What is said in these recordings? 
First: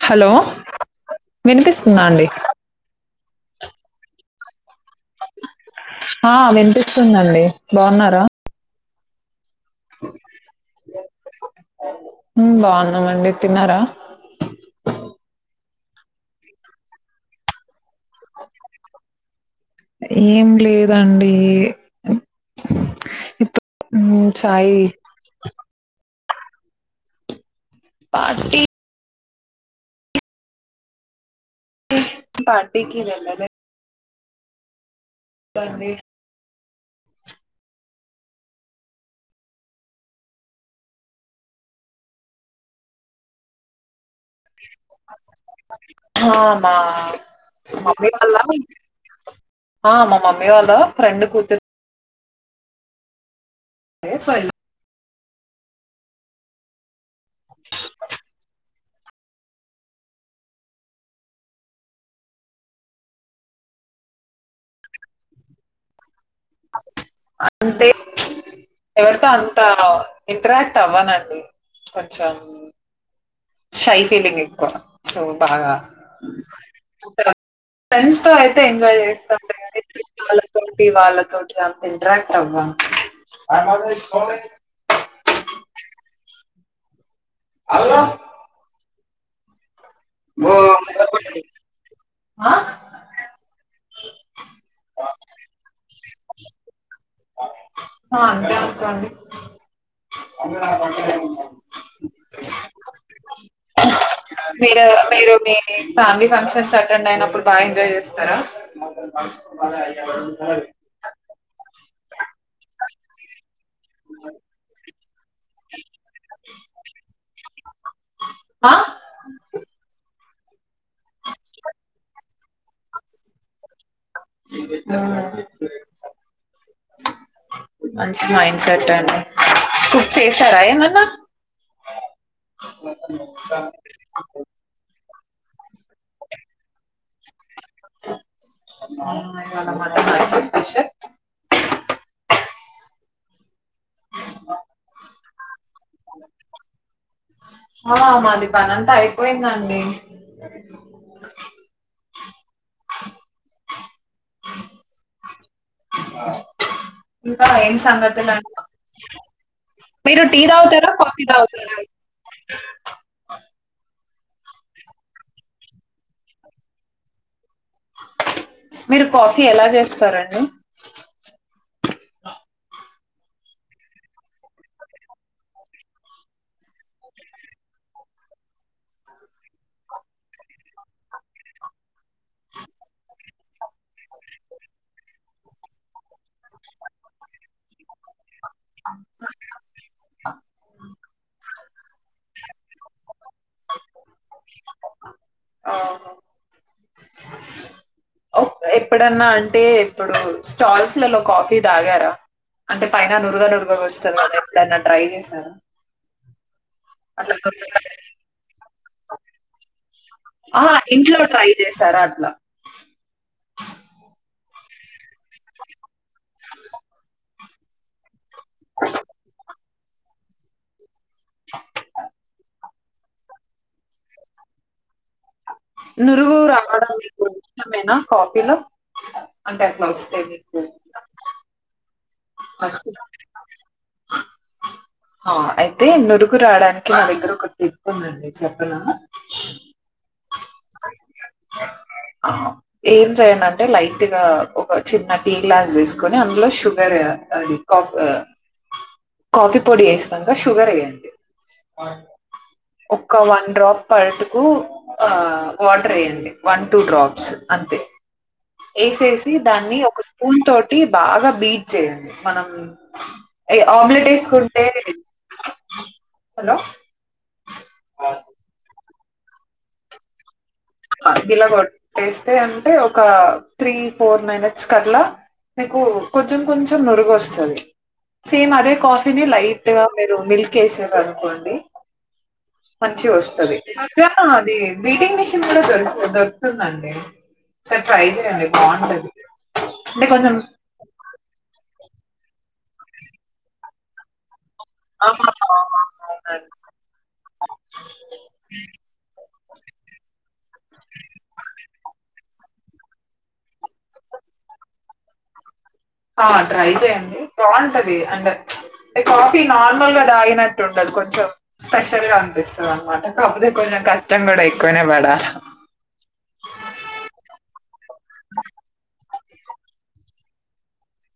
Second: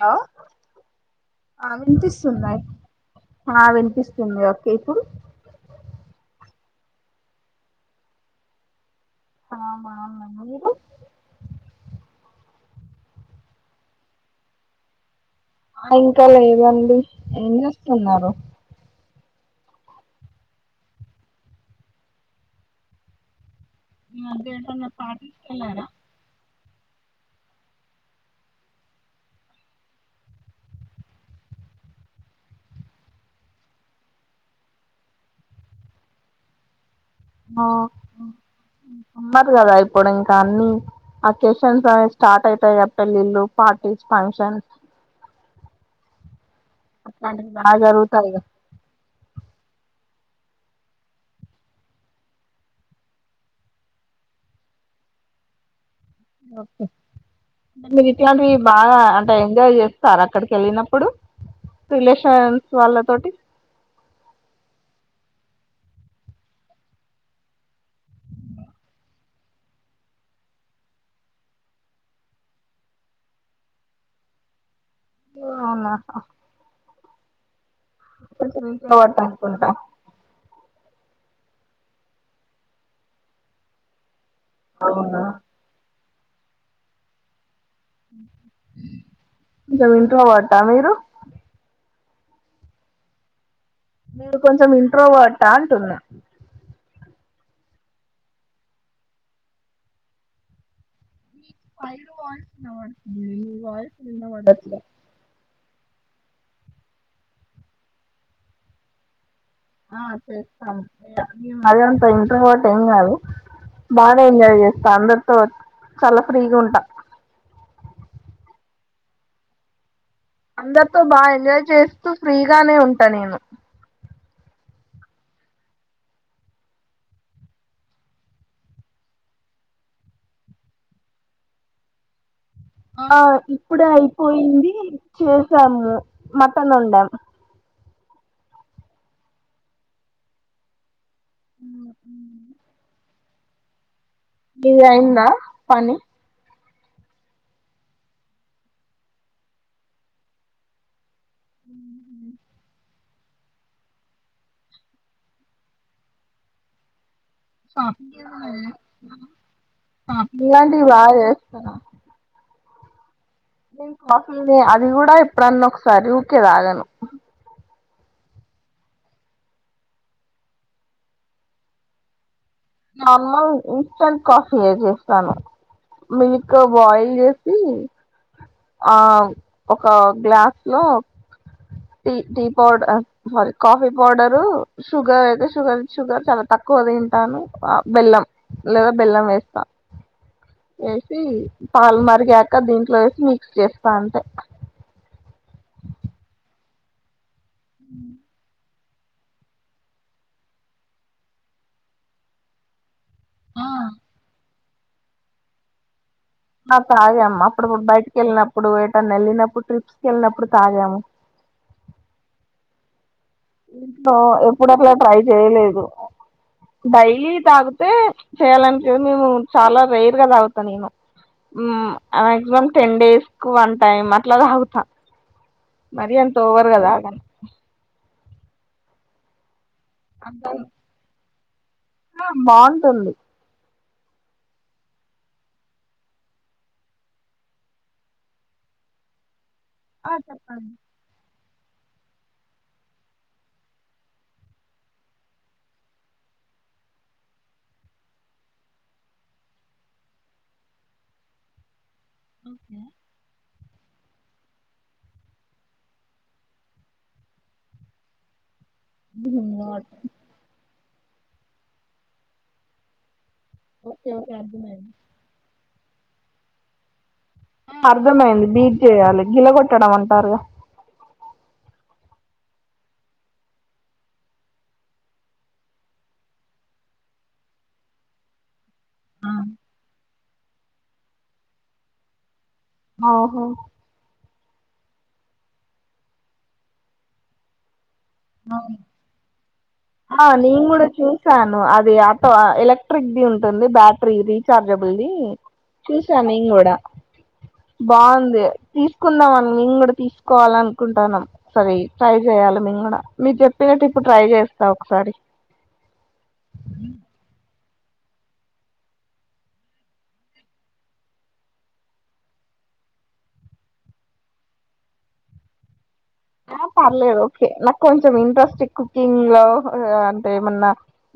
Hello వినిపిస్తుందా అండి వినిపిస్తుందండి ఆ వినిపిస్తుందండి బాగున్నారా ఆ బావ్వునం అండి మీరు ఉమ్ బాగున్నామండి తిన్నారా ఇంకా లేదండి ఏం చేస్తున్నారు ఏం లేదండీ ఇ ఈ మద్య ఎటైనా పార్టీస్ కి వెళ్ళారా పార్టీ పార్టీకి వెళ్ళలేదు అండి ఆ సమ్మర్ కదా ఇప్పుడింకన్ని అకేషన్స్ అనే స్టార్ట్ అవుతాయ్ కదా పెళ్ళిళ్ళు పార్టీస్ ఫంక్షన్స్ అవునా ఇలాంటివి బాగా మమ్మీ జరుగుతాయి వాళ్ళ కదా. ఆ మా మమ్మీ వాళ్ళా ఫ్రెండ్ కూతురీ సోఏ ఓకే అంటే మీరు ఇట్లాంటివి బాగా అంటే ఎంజాయ్ చేస్తారాక్కడికి ఎళ్ళినప్పుడు రిలేషన్స్ వాళ్ళ తోటి అంటే ఎవరితో అంతా ఇంటరాక్ట్ అవ్వనండి కొంచెం షై ఫీలింగ్ ఎక్కువ సో బాగా అవునా ఫ్రెండ్స్ తో అయితే కొంచెం ఎంజాయ్ ఇంట్రోవర్ట్ చేస్తాం అనుకుంటా కానీ బయటా వాలు తోటి వాళ్ళ తోటి అంతింటరాక్ట్ అవ్వం అవునా టే ఇంట్రోవర్టా మీరు ఆ మీరు కొంచెం ఇంట్రోవర్టా అంటున్నా ఆ అంతే అండి ఫైర్ వాయిస్ వినబడుతుంది మీ వాయిస్ అట్లా మీరు మీరు మీ మీ ఫ్యామిలీ ఫంక్షన్స్ అటెండైనప్పుడు బాగెంజయ్ చేస్తారా ఆ చేస్తాం మేం మరీ అంత ఇంట్రోవర్ట్ ఏమ్ కాదు బానే ఎంజాయ్ చేస్తా అందరితో చాలా ఫ్రీగుంటా ఆ అందరితో బాగా ఎంజాయ్ చేస్తూ ఫ్రీగానే ఉంటా నేను ఆహ్ మంచి మైండ్ సెట్ అండి ఫుడ్ చేసారా ఏమైనా ఆ ఇప్పుడే అయిపోయింది చేసాము మటన్ వండాం నైట్ ఏ స్పెషక్ మ్మ్ మ్మ్ మీది అయిందా పని ఆ మాది పని అంతా అయిపోయిందండి ఉహు ఇంకా ఏం సంగతులు అండి మీరు టీ ఇలాంటివి తాగుతారా బాగా కాఫీ చేస్తాను తాగుతారా నేన్ కాఫీ నే అది కూడా ఎప్పుడన్న ఒకసారి ఊరికే తాగను మీరు కాఫీ ఎలా చేస్తారండి నార్మల్ ఇన్స్టంట్ కాఫీ ఏ చేస్తాను మిల్క్ బాయిల్ చేసి ఆ ఒక గ్లాస్ లో టి టి పౌడర్ అ సారీ కాఫీ పౌడరు షుగర్ అయితే షుగర్ షుగర్ చాలా తక్ తక్కువ తింటాను హ బెల్లం లేదా బెల్లం వేస్తా వేసి పాలు మరిగాక దీంట్లో వేసి మిక్స్ చేస్తా అంతే ఆవును ఒ ఎప్పుడన్న అంటే ఇప్పుడు స్టాల్స్ లలో కాఫీ తాగారా అంటే పైన నురుగ నురుగగా వస్తుందని ఎప్పుడైనా ట్రై చేసారా మ తాగ అట్లా అమ్మ అప్పుడు నురగ- బయటికి వెళ్ళినప్పుడు ఎటన్న వెళ్ళినప్పుడు ట్రిప్స్ కి వెళ్ళినప్పుడు ఆహ తాగాము ఇంట్లో ట్రై చేసారు అట్లా ఇంట్లో ఎప్పుడు అట్లా ట్రై చేయలేదు డైలీ తాగితే చేయాలనుపియదు మేము చాలా రేరుగా తాగుతాం మేము మ్ మాక్సిమం టెన్ డేస్ కు వన్ టైమ్ అట్లా తగుతా నురుగూ రావడం మీకు ఇష్టమేనా కాఫీలో అంటే అట్లా వస్తే మీకు ఆ నచ్చుదా బాగుంటుంది అ అయితే నురుగు రావడానికి నా దగ్గర ఒక టిప్ ఉందండి చెప్పన అహ ఎం చేయండి అంటే లైట్ గా ఒక చిన్న టీ గ్లాస్ తీసుకొని అందులో షు షుగర్ అది కాఫీ హ కాఫీ పొడి వేసినంక షుగర్ వేయండి ఒక్క వన్ డ్రాప్ తాటుకు ఆహ్ వాటర్ వేయండి వన్ టూ డ్రాప్స్ అంతే వేసేసి దాన్ని ఒక స్పూన్ తోటే బాగా బీట్ చేయండి మనం ఏ ఆమ్లెట్ వేసుకుంటే అ హలో అర్థమైంది బీట్ చేయాలి గిలగొట్టడం అంటారుగా ఆ గిలగొట్టేస్తే అంటే ఒక త్రీ ఫోర్ మినిట్స్ కట్ల మీకు కొంచెం కొంచెం నురుగు వస్తుంది సేమ్ అదే కాఫీని లైట్ గా మీరు మిల్క్ ఏసిర్ అనుకోండి మంచిగా ఆహా వస్తది అదోన్న అది బీటింగ్ ఉష్ దు దొర్ దొరుకుతుంది అండి ఓసారి ట్రై చేయండి బావుంటది. ఆ నేను కూడా చూసాను అది ఆటో ఎలక్ట్రిక్ ది ఉంటుంది బ్యాటరీ ఇది. శబ్దబిల్లి చూసా నిను అవునండి కూడా బావుంది తీసుకుందాం అని మేము కూడా తీసుకోవాల అనుకుంటాన్నాం. సారీ సైజు చేయాలి మేము గూడా మీరు చెప్పినట్టిప్పుడు ట్రై చేస్తా ఒకసారి ఆ ట్రై చేయండి బాగుంటది అంటే ప్చ్ టే కాఫీ నార్మల్గా తాగినట్టుండదు కొంచెం స్పెషల్గా అనిపిస్తది అనమాట కాకపోతే కొంచెం కష్టం కూడా ఎక్కువనే పడాల ఆ టింగ్ లో హ అ అంటే ఏమన్నా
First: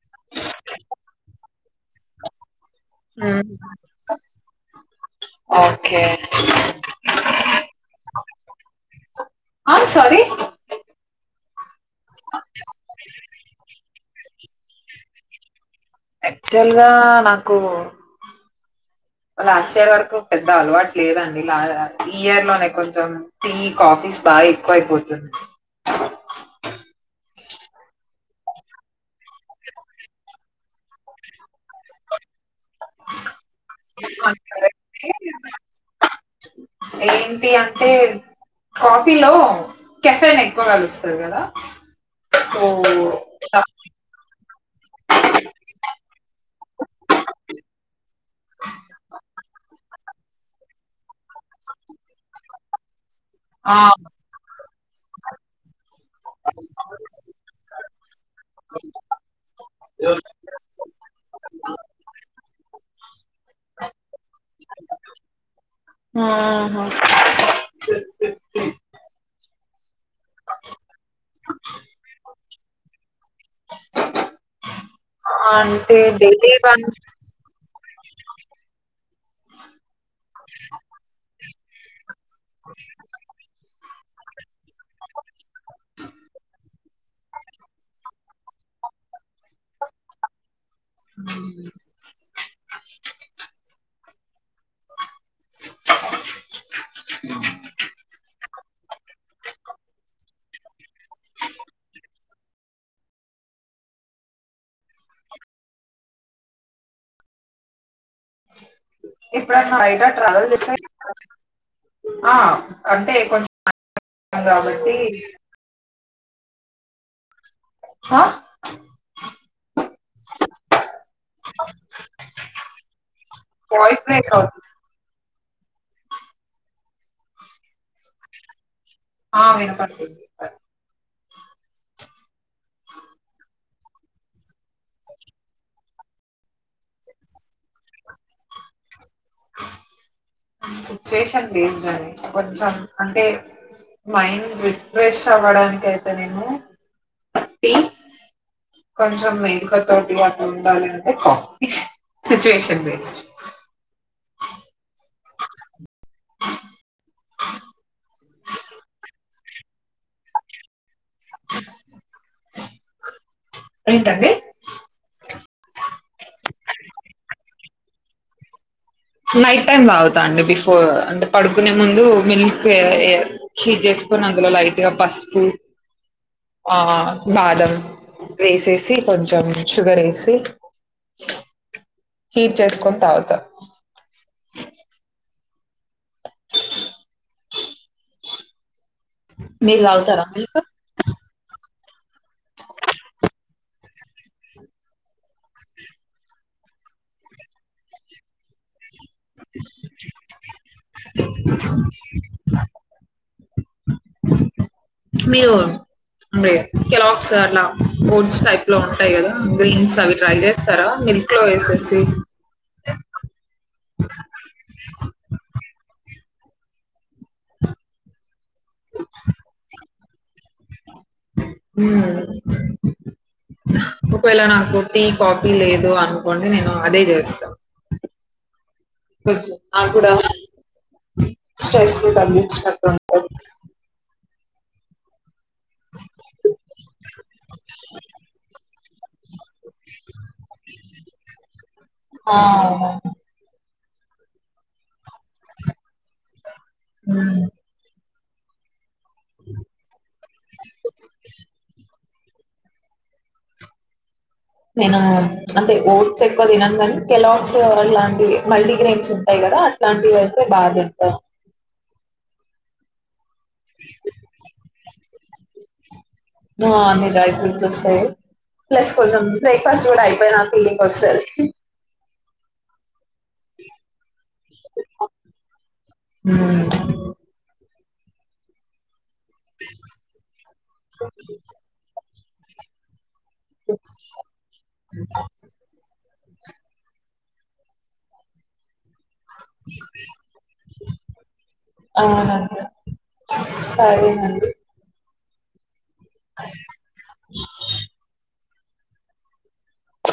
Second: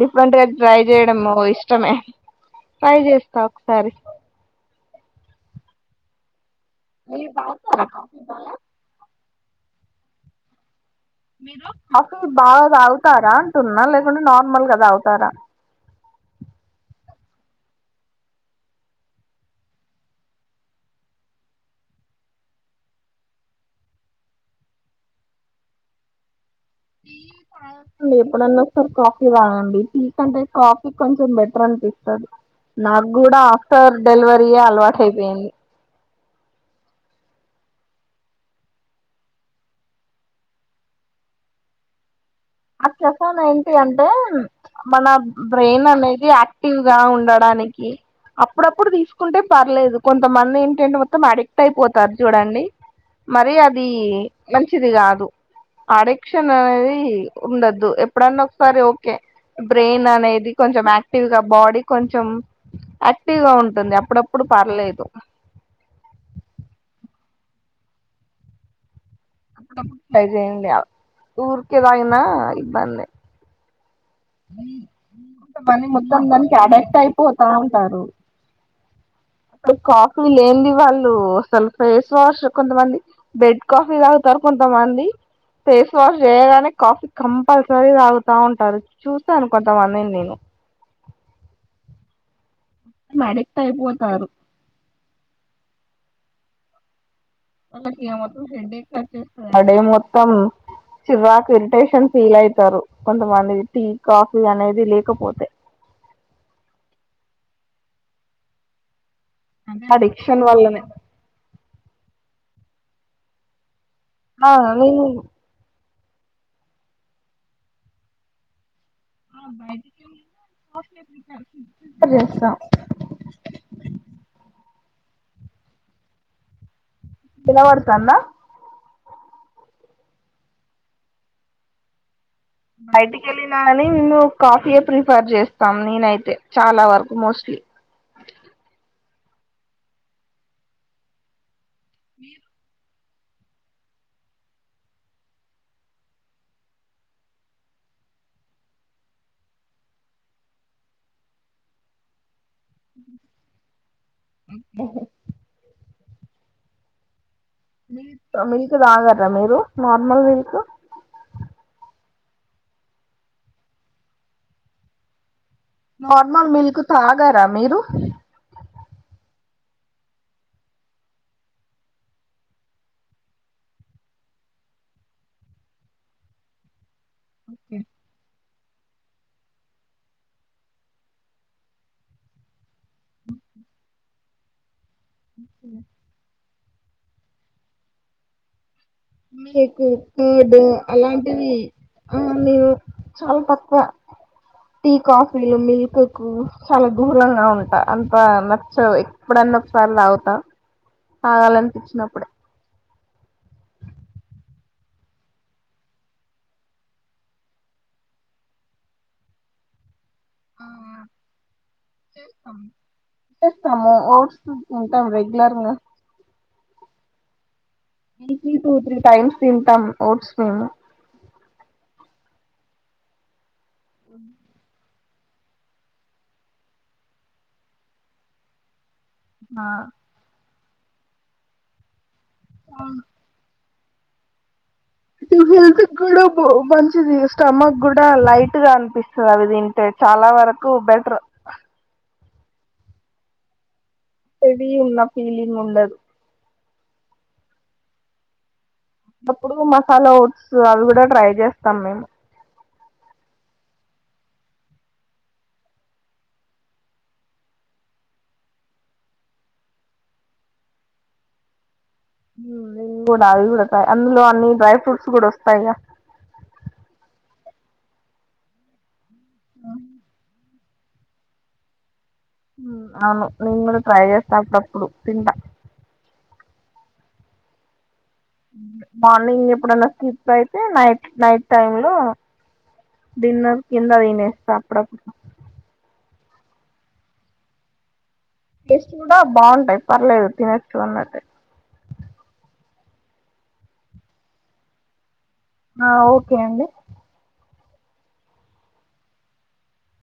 డిఫరెంట్ గా ట్రై చేయడమూ ఇష్టమే ట్రై చేస్తా ఒకసారి. ఓకే [unintelligible] ఆ సారీ మీరు కాఫీ బాగాతాగుతారా అంటున్నా, లేకుంటే నార్మల్గా తాగుతారా? యాక్చువల్ గా నాకు లాస్ట్ ఇయర్ వరకు పెద్ద అలవాటు లేదండిలా ఈ ఇయర్ లోనే కొంచెం టీ కాఫీస్ బాగెక్కువయిపోతుంది. టీ కాదు ఎప్పుడన్నొక్సారి కాఫీ తాగండి. టీ కంటే కాఫీ కొంచెం బెటర్ అనిపిస్తది. నాగూడా ఆఫ్టర్ డెలివరీయే అలవాటైయిపోయింది. ఏంటి అంటే? కాఫీలో కెఫేన్ ఎక్కువ కలుస్తది కదా. సో ఆ కెఫెన్ ఏంటి అంటే? మన బ్రెయిన్ అనేది యాక్టివ్ గా ఉండడానికి అప్పుడప్పుడు తీసుకుంటే పర్లేదు. కొంతమందెంటంటే మొత్తం అడిక్ట్ అయిపోతారు చూడండి. మరీ అది మంచిది కాదు. అడిక్షన్ అనేది ఉండోద్దు ఎప్పుడన్నొక్సారి ఓకే బ్రెయిన్ ఆ అనేది కొంచెం ఆక్టివ్ గా బాడీ కొంచెం మ్ ఆక్టివ్ గా ఉంటుంది. అప్పుడప్పుడు పర్లేదు ఉంహు అప్పుడప్పుడు ట్రై చేయండి ఊర్కే తాగినా ఇబ్బందే కొంత మంది అంటే మొత్తం డైలీ దానికి వన్ అడక్ట్ అయిపోతా ఉంటారు. కాఫీ లేంది వాళ్ళు అసలు ఫేస్ వాష్ కొంతమంది బెడ్ కాఫీ ఫి తాగుతారు కొంతమంది ఫేస్ వాష్ చేయగానే కాఫీ కంపల్సరీ తాగుతా ఉంటారు చూసాను కొంతమందిని నేను ఉమ్ మడక్ట్ అయిపోతారు. వాల్లకేమౌవుతది హెడేక్ ఒచ్చేస్తది మొత్తం చివాకిరిటేషన్ ఫీల్ అయితరు కొంతమంది టీ, కాఫీ అనేది లేకపోతే ఇప్పుడన్నా ఏటా అడిక్షన్ ట్రావెల్ చేస్తా వల్లనే ఆ అంటే కొంచెం ఆ కాదండి నేను ఆ చేస్తాం వాయిస్ బ్రేక్ అవుతుంది. ఇనవడతాందా? ఆ వినపడుతుంది. బయటకెళ్ళి కానీ నిను కాఫీయే ప్రిఫర్ చేస్తాం నేనైతే చాలా వరకు మోస్ట్లీ సిచువేషన్ బేస్దండి కొంచెం అంటే మైండ్ రీఫ్రెష్ అవ్వడానికైతే నేను ట్టి కొంచెం మెలుక తోటి అట్లుండాలి అంటె coffee situation based milk milk తాగరా మీరు నార్మల్ మిల్క్ ఏంటండి నార్మల్ మిల్క్ తాగర మీరు నైట్ టైం తాగుతా అండి బిఫోర్ అంటే పడుకునే ముందు మిల్క్ ఎ ఎ హీట్ చేసుకునం అందులొ లైట్గా పసుపు ఆ బాదం వేసేసి కొంచెం షుగర్ ఎసి హీట్ చేసుకొని తాగుత మీరు మీరెక్కు తాగుతారా కీడు మిల్క్ అలాంటివి ఆ లేవు చాలా తక్కువ టి కాఫీలు మిల్క్ కు చాలా దూరంగా ఉంటా అంత నచ్చదు ఎక్ ఎప్పుడన్న ఒకసారి తాగుత తాగాలనిపించినప్పుడె మీరు అంటె కెలాక్స్ అట్ల ఓట్స్ టైప్ లో ఉంటాయి గదా గ్రీన్స్ అవి ట్రై చేస్తారా మిల్క్ లో ఎసేసి తేస్తాము ఓట్స్ తింటాము రెగ్యులర్ గా వీక్లీ టూ త్రీ టైమ్స్ తింటాం ఓట్స్ మేము ఊ ఒకవేళ నాకు టీ కాపీ లేదు అనుకోండి నేను అదే చేస్తా కొంచం ఆది గూడా స్ట్రెస్ తగ్గిచ్చినటుంటది టుబి హల్త్ గూడా బొ మంచిది స్టమక్ గూడా లైట్ గా అనిపిస్తాది తింటే చాలా వరకు బెటర్ ఆ అవునవును హెవీ ఉన్న ఫీలింగ్ ఉండదు ఊ అప్పుడు మసాలా ఓట్స్ అవి గూడ ట్రై చేస్తాం మేము నేను అంటె ఓట్స్ ఎక్కువ తినను గని కెలాక్స్ లాంటివి మల్టీగ్రైన్స్ ఉంటయ్ గ దా అట్లాంవైతే బా తింట ఉం నెన్ గూడ అవి గూడ కా అందులో అన్ని డ్రై ఫ్రూట్స్ గూడ ఒస్తయ్ గ మా అన్ని డ్రై ఫ్రూట్స్ ఒస్తాయ్ ప్లస్ కొంచం బ్రేక్ఫాస్ట్ గూడ అయిపోయిన ఫీలింగ్ ఒస్తది మ్ అవును నెన్ గుడ ట్రై చేస్తా అప్పుడప్పుడు తింట ఉమ్ మార్నింగ్ ఎప్పుడన్న స్కిప్ అయితే నైట్ నైట్ టైం లో డిన్నర్ కింద తినేస్తా అప్పుడప్పుడు టెస్ట్ గూడ బావుంటయ్ పర్లేదు తినొచ్చు అన్నట్టె అవునండి సరేనండి ఆ ఓకే అండి